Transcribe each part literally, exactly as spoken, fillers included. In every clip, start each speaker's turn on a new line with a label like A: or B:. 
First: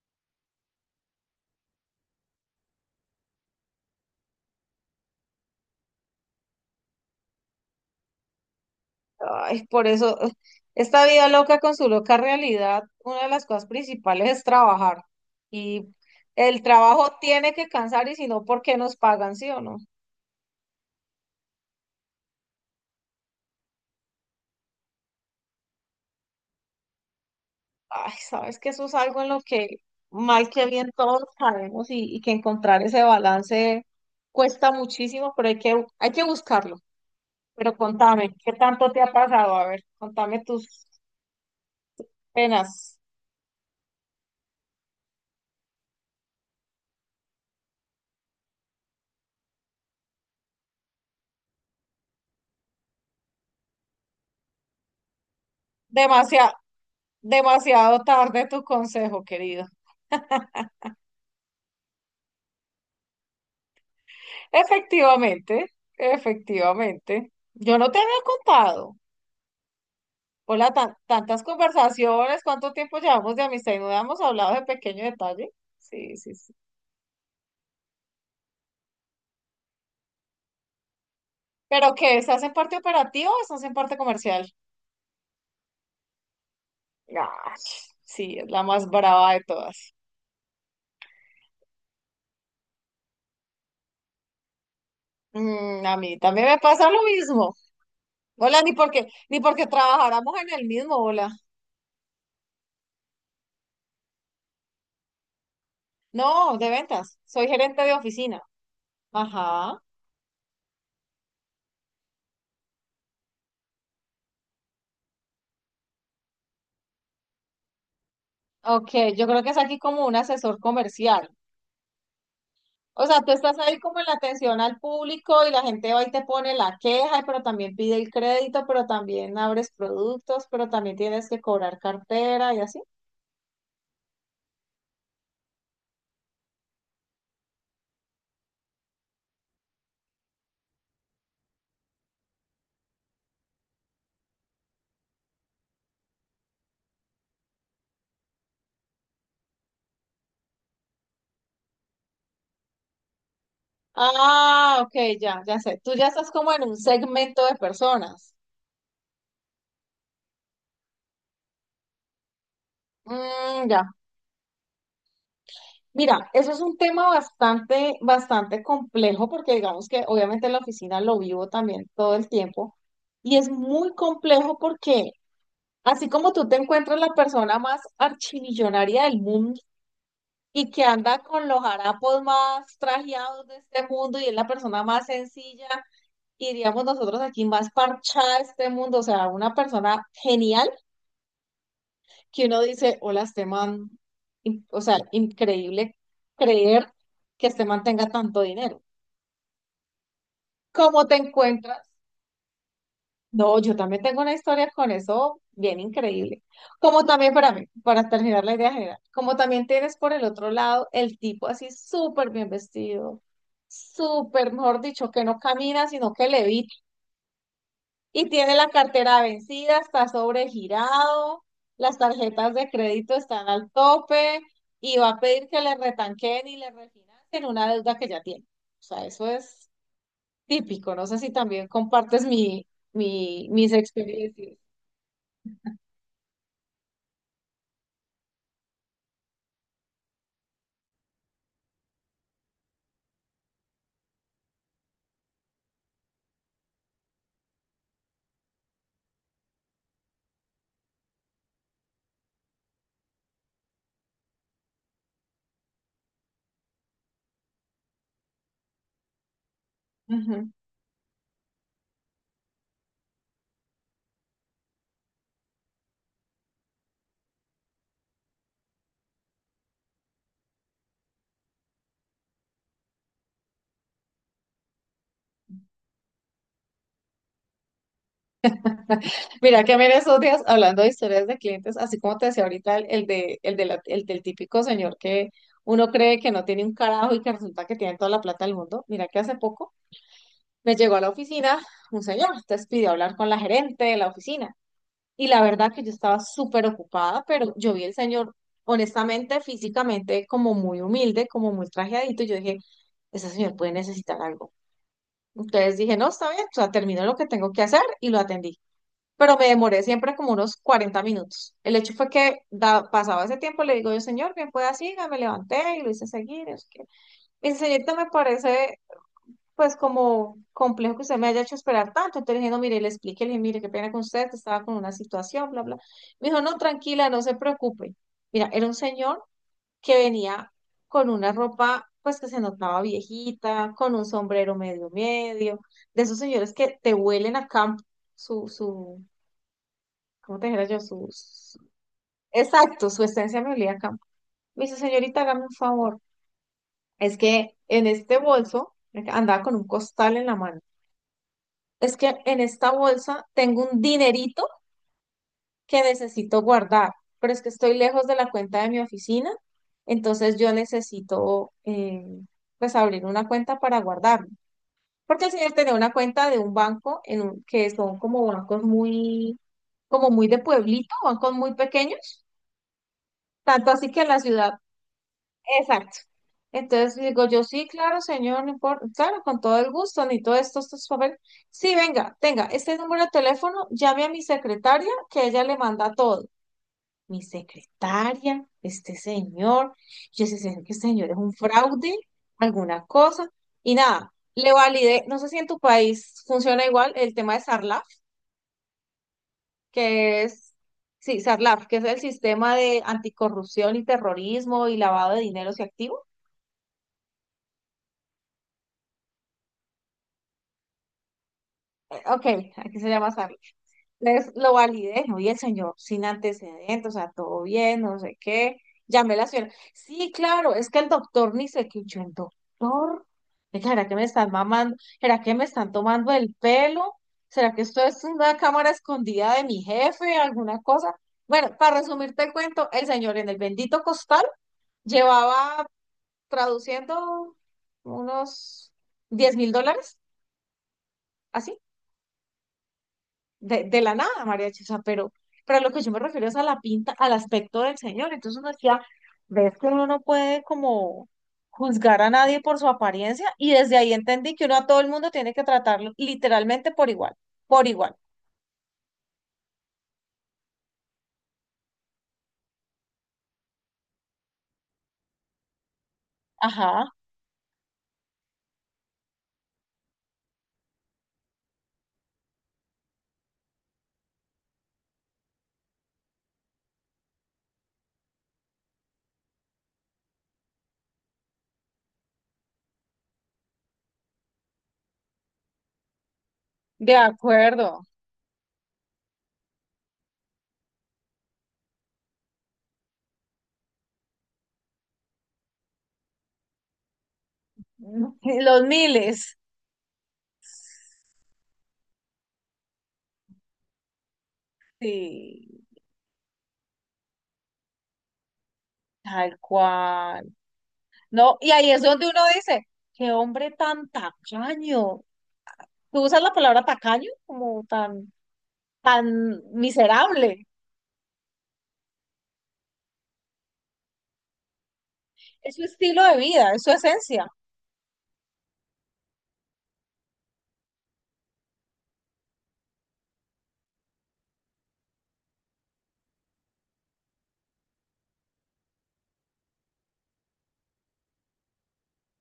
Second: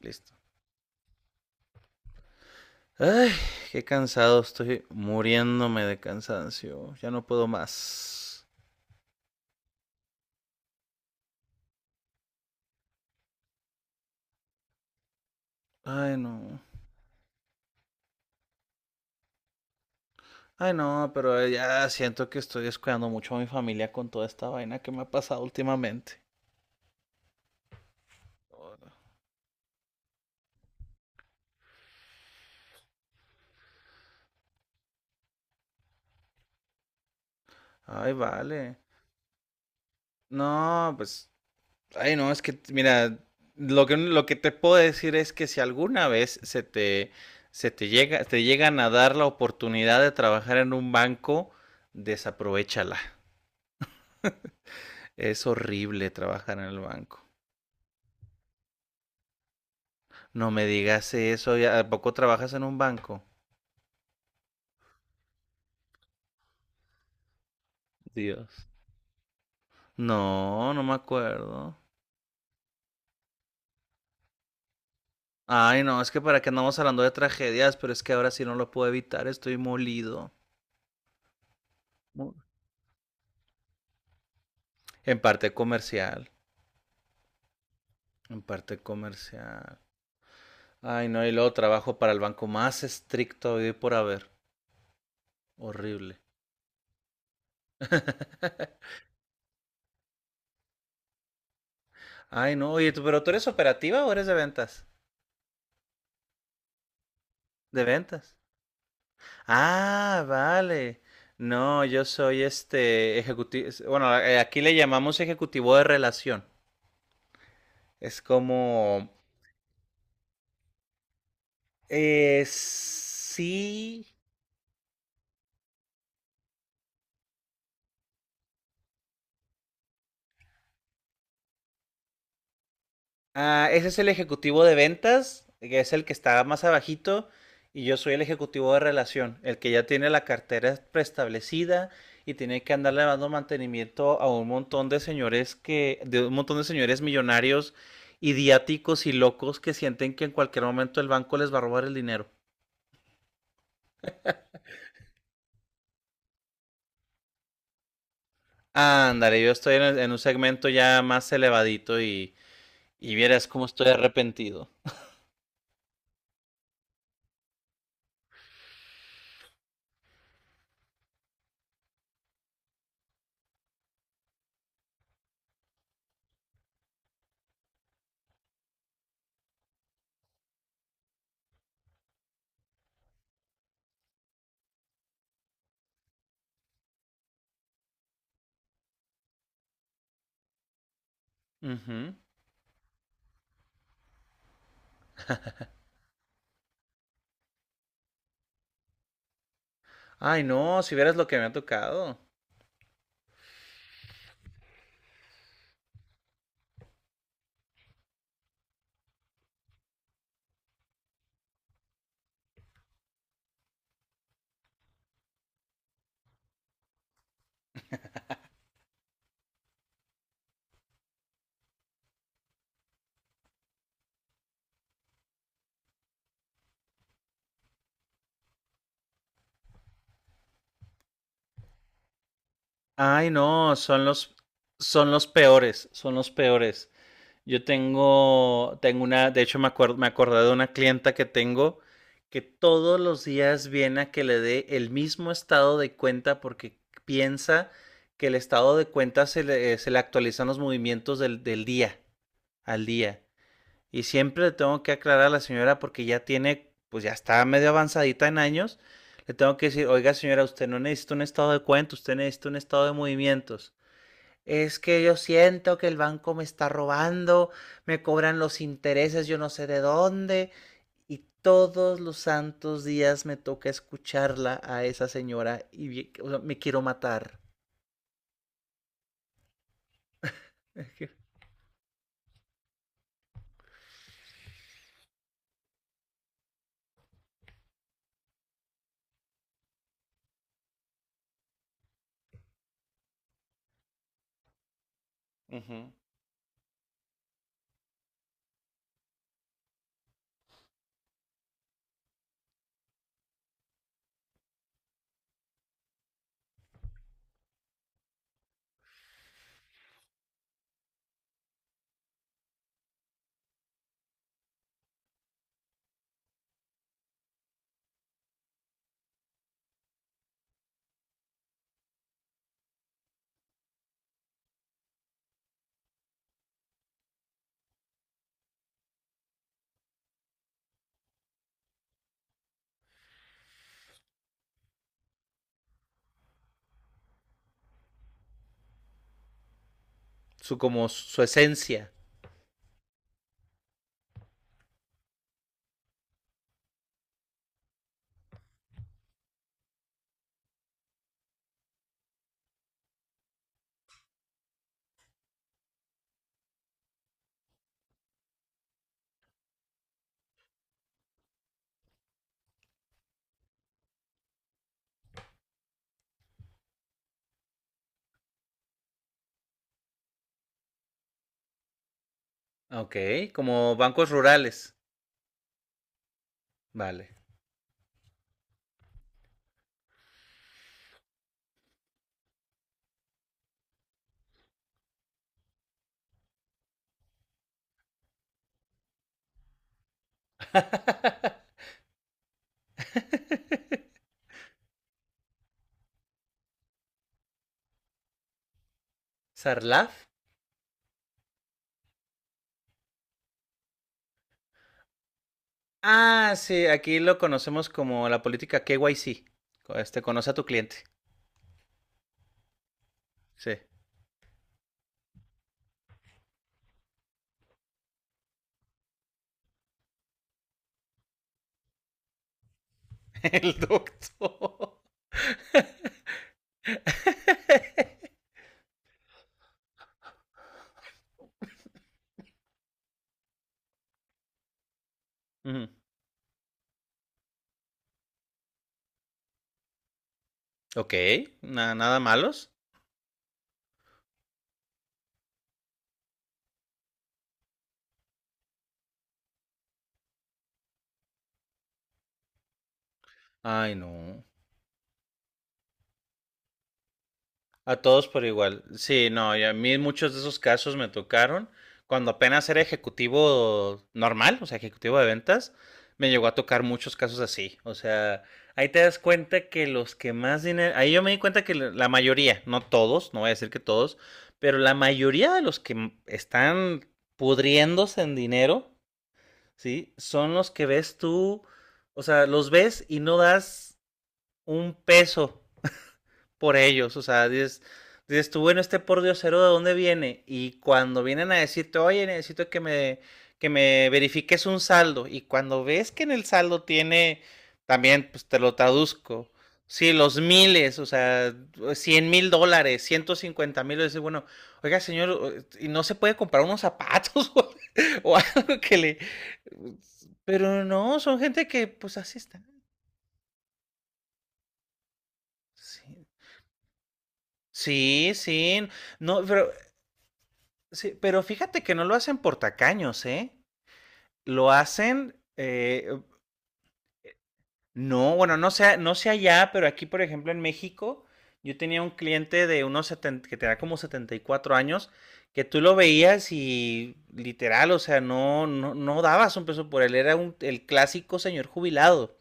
A: Listo. Ay, qué cansado, estoy muriéndome de cansancio. Ya no puedo más.
B: Ay, por eso, eh, esta vida loca con su loca realidad, una de las cosas principales es trabajar. Y
A: Ay, no.
B: el trabajo tiene que cansar y si no, ¿por qué nos pagan, sí o no?
A: Ay, no, pero ya siento que estoy descuidando mucho a mi familia con toda esta vaina que me ha pasado últimamente.
B: Ay, sabes que eso es algo en lo que mal que bien todos sabemos y, y que encontrar ese balance cuesta muchísimo, pero hay que, hay que buscarlo. Pero
A: Ay,
B: contame, ¿qué
A: vale.
B: tanto te ha pasado? A ver, contame tus
A: No, pues, ay, no, es que,
B: penas.
A: mira, lo que, lo que te puedo decir es que si alguna vez se te, se te llega, te llegan a dar la oportunidad de trabajar en un banco, desaprovechala. Es horrible
B: Demasiado,
A: trabajar en el banco.
B: demasiado tarde tu consejo, querido.
A: No me digas eso, ¿y ¿a poco trabajas en un banco?
B: Efectivamente, efectivamente. Yo no te había
A: Dios.
B: contado. Hola,
A: No, no me
B: tan- tantas
A: acuerdo.
B: conversaciones, cuánto tiempo llevamos de amistad y no habíamos hablado de pequeño detalle.
A: Ay, no, es
B: Sí,
A: que
B: sí,
A: para qué
B: sí.
A: andamos hablando de tragedias, pero es que ahora sí no lo puedo evitar, estoy molido.
B: ¿Pero qué?
A: Mu-
B: ¿Estás en parte operativa o estás en parte comercial?
A: En parte comercial,
B: Ah, sí,
A: en
B: es la
A: parte
B: más brava de
A: comercial.
B: todas.
A: Ay, no, y luego trabajo para el banco más estricto hoy por haber.
B: Mm, a
A: Horrible.
B: mí también me pasa lo mismo. Hola, ni porque, ni porque trabajáramos en el mismo, hola.
A: Ay, no, oye, tú- pero tú eres operativa o eres de ventas?
B: No, de ventas. Soy
A: De
B: gerente de
A: ventas.
B: oficina. Ajá.
A: Ah, vale. No, yo soy este ejecutivo, bueno, eh, aquí le llamamos ejecutivo de relación. Es
B: Ok,
A: como,
B: yo creo que es aquí como un asesor comercial.
A: eh,
B: O sea, tú estás ahí como en
A: sí.
B: la atención al público y la gente va y te pone la queja, pero también pide el crédito, pero también abres productos, pero también tienes que cobrar cartera y así.
A: Ah, ese es el ejecutivo de ventas, que es el que está más abajito, y yo soy el ejecutivo de relación, el que ya tiene la cartera preestablecida y tiene que andarle dando mantenimiento a un montón de señores que, de un montón de señores millonarios, idiáticos y locos que sienten que en cualquier momento el banco les va a robar el dinero.
B: Ah, ok, ya, ya sé. Tú ya estás como en un segmento de personas.
A: Ándale, yo estoy en, el- en un segmento ya más elevadito y, y vieras cómo
B: Mm,
A: estoy
B: ya.
A: arrepentido.
B: Mira, eso es un tema bastante, bastante complejo porque digamos que obviamente en la oficina lo vivo también todo el tiempo y es muy complejo porque así como tú te encuentras la persona más archimillonaria del mundo, y que anda con los harapos más trajeados de este mundo y es la persona más sencilla y diríamos nosotros aquí más parchada de este mundo, o sea, una persona genial
A: Ujú.
B: que uno dice, hola, este man, in- o sea, increíble creer que este man tenga tanto dinero.
A: Ay, no, si
B: ¿Cómo te
A: vieras lo que me ha
B: encuentras?
A: tocado.
B: No, yo también tengo una historia con eso bien increíble. Como también para mí, para terminar la idea general, como también tienes por el otro lado el tipo así súper bien vestido, súper, mejor dicho, que no camina, sino que levita y tiene la cartera vencida, está sobregirado, las tarjetas de crédito están al tope y va a pedir que le retanquen y le refinancien una deuda que ya tiene. O sea, eso es típico. No sé si también compartes mi,
A: Ay,
B: mi, mis
A: no, son los,
B: experiencias.
A: son los peores, son los peores. Yo tengo, tengo una, de hecho me acuerdo, me acordé de una clienta que tengo que todos los días viene a que le dé el mismo estado de cuenta porque piensa que el estado de cuenta se le, se le actualizan los movimientos del, del día al día. Y siempre le tengo que aclarar a la señora porque ya tiene, pues ya está medio avanzadita en años. Le tengo que decir, oiga señora,
B: Ujú.
A: usted no necesita un estado de cuenta, usted necesita un estado de movimientos. Es que yo siento que el banco me está robando, me cobran los intereses, yo no sé de dónde. Y todos los santos días me toca escucharla a esa señora y o sea, me quiero matar.
B: Mira que a mí en esos días, hablando de historias de clientes, así como te decía ahorita, el, el de, el, de la- el del típico señor que uno cree que no tiene un carajo y que resulta que tiene toda la plata del mundo, mira que hace poco me llegó a la oficina un señor, entonces pidió hablar con la gerente de la oficina. Y la verdad que yo
A: Ujú.
B: estaba súper ocupada, pero yo vi el señor, honestamente, físicamente, como muy humilde, como muy trajeadito, y yo dije, ese señor puede necesitar algo. Entonces dije, no, está bien, o sea, termino lo que tengo que hacer y lo atendí. Pero me demoré siempre como unos cuarenta minutos. El hecho fue que da- pasaba ese tiempo, le digo yo, señor, bien pueda siga, me levanté y lo hice seguir. Es que... Me dice, señorita, me parece pues como complejo que usted me haya hecho esperar tanto. Entonces le dije, no, mire, le expliqué, le dije, mire, qué pena con usted, que estaba con una situación, bla, bla. Me dijo, no, tranquila, no se preocupe. Mira, era un señor que venía con una ropa pues que se notaba viejita, con un sombrero medio medio, de esos señores que te huelen a campo su, su, como te
A: Su
B: dijera yo,
A: como su
B: sus...
A: esencia.
B: Exacto, su esencia me olía a campo. Me dice, señorita, hágame un favor. Es que en este bolso, andaba con un costal en la mano. Es que en esta bolsa tengo un dinerito que necesito guardar, pero es que estoy lejos de la cuenta de mi oficina, entonces yo necesito, eh, pues, abrir una cuenta para guardarlo. Porque el señor tenía una cuenta de un banco en un- que son como bancos muy, como muy de pueblito, bancos muy pequeños,
A: Ok,
B: tanto
A: como
B: así que en
A: bancos
B: la ciudad...
A: rurales.
B: Exacto. Entonces
A: Vale.
B: digo yo, sí, claro, señor, no importa, claro, con todo el gusto, ni todo esto estos papeles. Sí, venga, tenga, este número de teléfono, llame a mi secretaria, que ella le manda todo. Mi secretaria, este señor, yo sé sé que este señor es un fraude, alguna cosa, y nada, le validé, no sé si en tu país funciona igual el tema de Sarlaf,
A: ¿Sarlaf?
B: que es, sí, Sarlaf, que es el sistema de anticorrupción y terrorismo y lavado de dineros y activos.
A: Ah, sí, aquí lo conocemos como la política K Y C. Este, conoce a tu cliente.
B: Ok, aquí se llama...
A: Sí.
B: Les lo validé, oye, el señor sin antecedentes, o sea, todo bien, no sé qué. Llamé a la señora. Sí, claro, es que el doctor ni se quichó. ¿El doctor?
A: El
B: Es que, ¿será que me están
A: doctor.
B: mamando? ¿Será que me están tomando el pelo? ¿Será que esto es una cámara escondida de mi jefe? ¿Alguna cosa? Bueno, para resumirte el cuento, el señor en el bendito costal llevaba
A: Ujú.
B: traduciendo unos diez mil dólares,
A: Ok,
B: así.
A: na- nada malos.
B: de, de la nada, mariachi, o sea, pero, pero a lo que yo me refiero es a la pinta, al aspecto del señor. Entonces uno decía, ves que uno no puede como juzgar a nadie por su apariencia y
A: Ay,
B: desde ahí
A: no.
B: entendí que uno a todo el mundo tiene que tratarlo literalmente por igual, por
A: A
B: igual.
A: todos por igual. Sí, no, y a mí muchos de esos casos me tocaron cuando apenas era ejecutivo normal, o sea, ejecutivo de ventas, me llegó a tocar
B: Ajá,
A: muchos casos así. O sea, ahí te das cuenta que los que más dinero, ahí yo me di cuenta que la la mayoría, no todos, no voy a decir que todos, pero la mayoría de los que m- están pudriéndose en dinero ¿sí? Son los que ves tú, o sea, los ves y no das un peso por ellos,
B: de
A: o sea, dices,
B: acuerdo.
A: dices tú, bueno, este por Diosero, ¿de dónde viene? Y cuando vienen a decirte, oye, necesito que me, que me verifiques un saldo, y cuando ves que en el saldo tiene, también, pues te lo
B: Los
A: traduzco,
B: miles.
A: sí, los miles, o sea, cien mil dólares, ciento cincuenta mil, dices, bueno, oiga, señor,
B: Sí,
A: y no se puede comprar unos zapatos o, o algo que le...
B: tal cual.
A: Pero no, son
B: No,
A: gente
B: y
A: que,
B: ahí es
A: pues
B: donde
A: así
B: uno
A: está.
B: dice, qué hombre tan tacaño. ¿Tú
A: Sí,
B: usas la palabra tacaño como
A: sí,
B: tan,
A: sí. No,
B: tan
A: pero
B: miserable?
A: sí, pero fíjate que no lo hacen por tacaños, ¿eh? Lo hacen,
B: Es su
A: eh,
B: estilo de vida, es su esencia.
A: no, bueno, no sé, no sé allá, pero aquí, por ejemplo, en México, yo tenía un cliente de unos setenta, que tenía como setenta y cuatro años, que tú lo veías y literal, o sea, no, no, no dabas un peso por él, era un, el clásico señor jubilado.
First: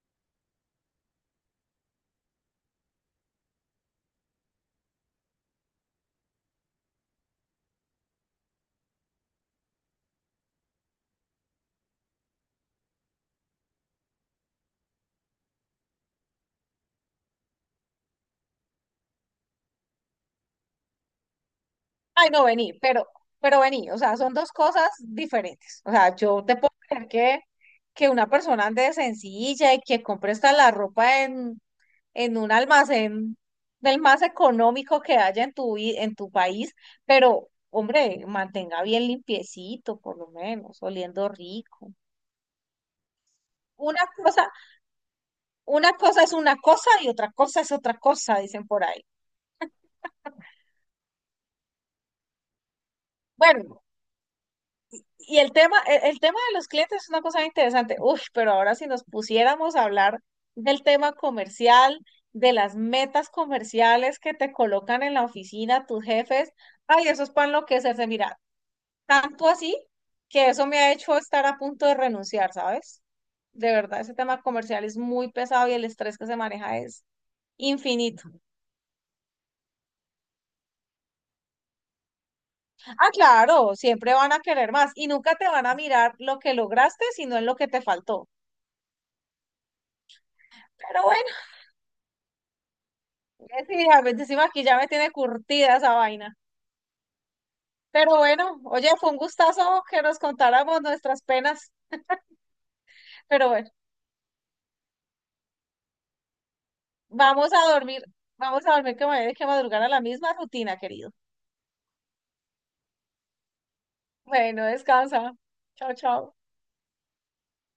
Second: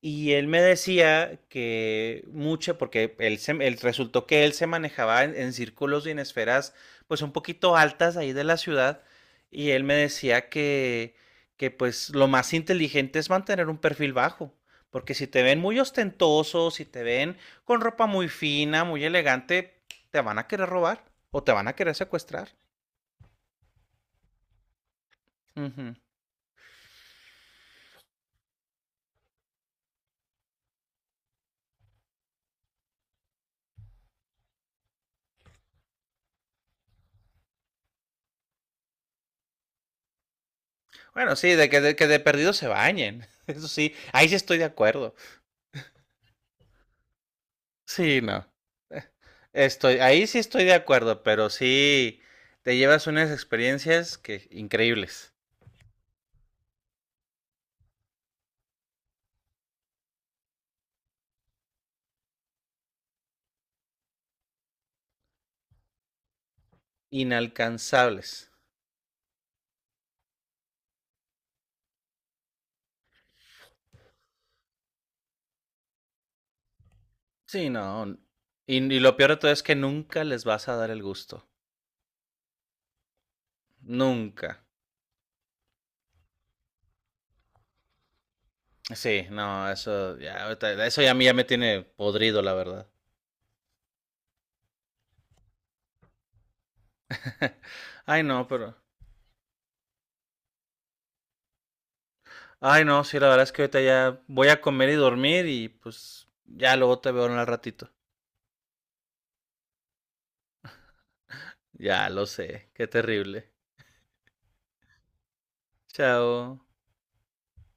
A: Y él me decía que mucho, porque él, se- él resultó que él se manejaba en, en círculos y en esferas pues un poquito altas ahí de la ciudad, y él me decía que, que pues lo más inteligente es mantener un perfil bajo, porque si te ven muy ostentoso, si te ven con ropa muy fina, muy elegante, te van a querer robar o te van a querer
B: Ay, no,
A: secuestrar.
B: vení, pero, pero vení, o sea, son dos cosas diferentes. O
A: Ujú.
B: sea, yo te puedo creer que, que una persona ande sencilla y que compre hasta la ropa en, en un almacén del más económico que haya en tu, vi- en tu país, pero, hombre, mantenga bien limpiecito, por lo menos, oliendo
A: Bueno, sí, de que
B: rico.
A: de, que de perdido se bañen, eso sí,
B: Una
A: ahí sí
B: cosa,
A: estoy de acuerdo.
B: una cosa es una cosa y otra cosa es otra
A: Sí, no.
B: cosa, dicen por ahí.
A: Estoy, ahí sí estoy de acuerdo, pero sí te llevas unas
B: Bueno,
A: experiencias que increíbles,
B: y el tema, el, el tema de los clientes es una cosa bien interesante. Uf, pero ahora si nos pusiéramos a hablar del tema comercial, de las metas comerciales que te colocan en la oficina tus jefes, ay, eso es para enloquecerse. Mira,
A: inalcanzables.
B: tanto así que eso me ha hecho estar a punto de renunciar, ¿sabes? De verdad, ese tema comercial es muy pesado y el estrés que se maneja es
A: Sí, no.
B: infinito.
A: Y, y lo peor de todo es que nunca les vas a dar el gusto.
B: Ah, claro, siempre van a
A: Nunca.
B: querer más y nunca te van a mirar lo que lograste, sino en lo que te faltó.
A: Sí, no, eso ya, ahorita-
B: Pero...
A: eso ya a mí ya me tiene podrido, la verdad.
B: Eh, sí, a veces sí, aquí ya me tiene curtida esa vaina. Pero
A: Ay, no,
B: bueno,
A: pero.
B: oye, fue un gustazo que nos contáramos nuestras penas.
A: Ay, no, sí, la verdad
B: Pero
A: es que
B: bueno,
A: ahorita ya voy a comer y dormir y pues ya luego te veo en el
B: vamos a
A: ratito.
B: dormir. Vamos a dormir que me voy a tener que madrugar a la misma rutina, querido.
A: Ya lo sé, qué terrible.
B: Bueno, descansa. Chao, chao.
A: Chao.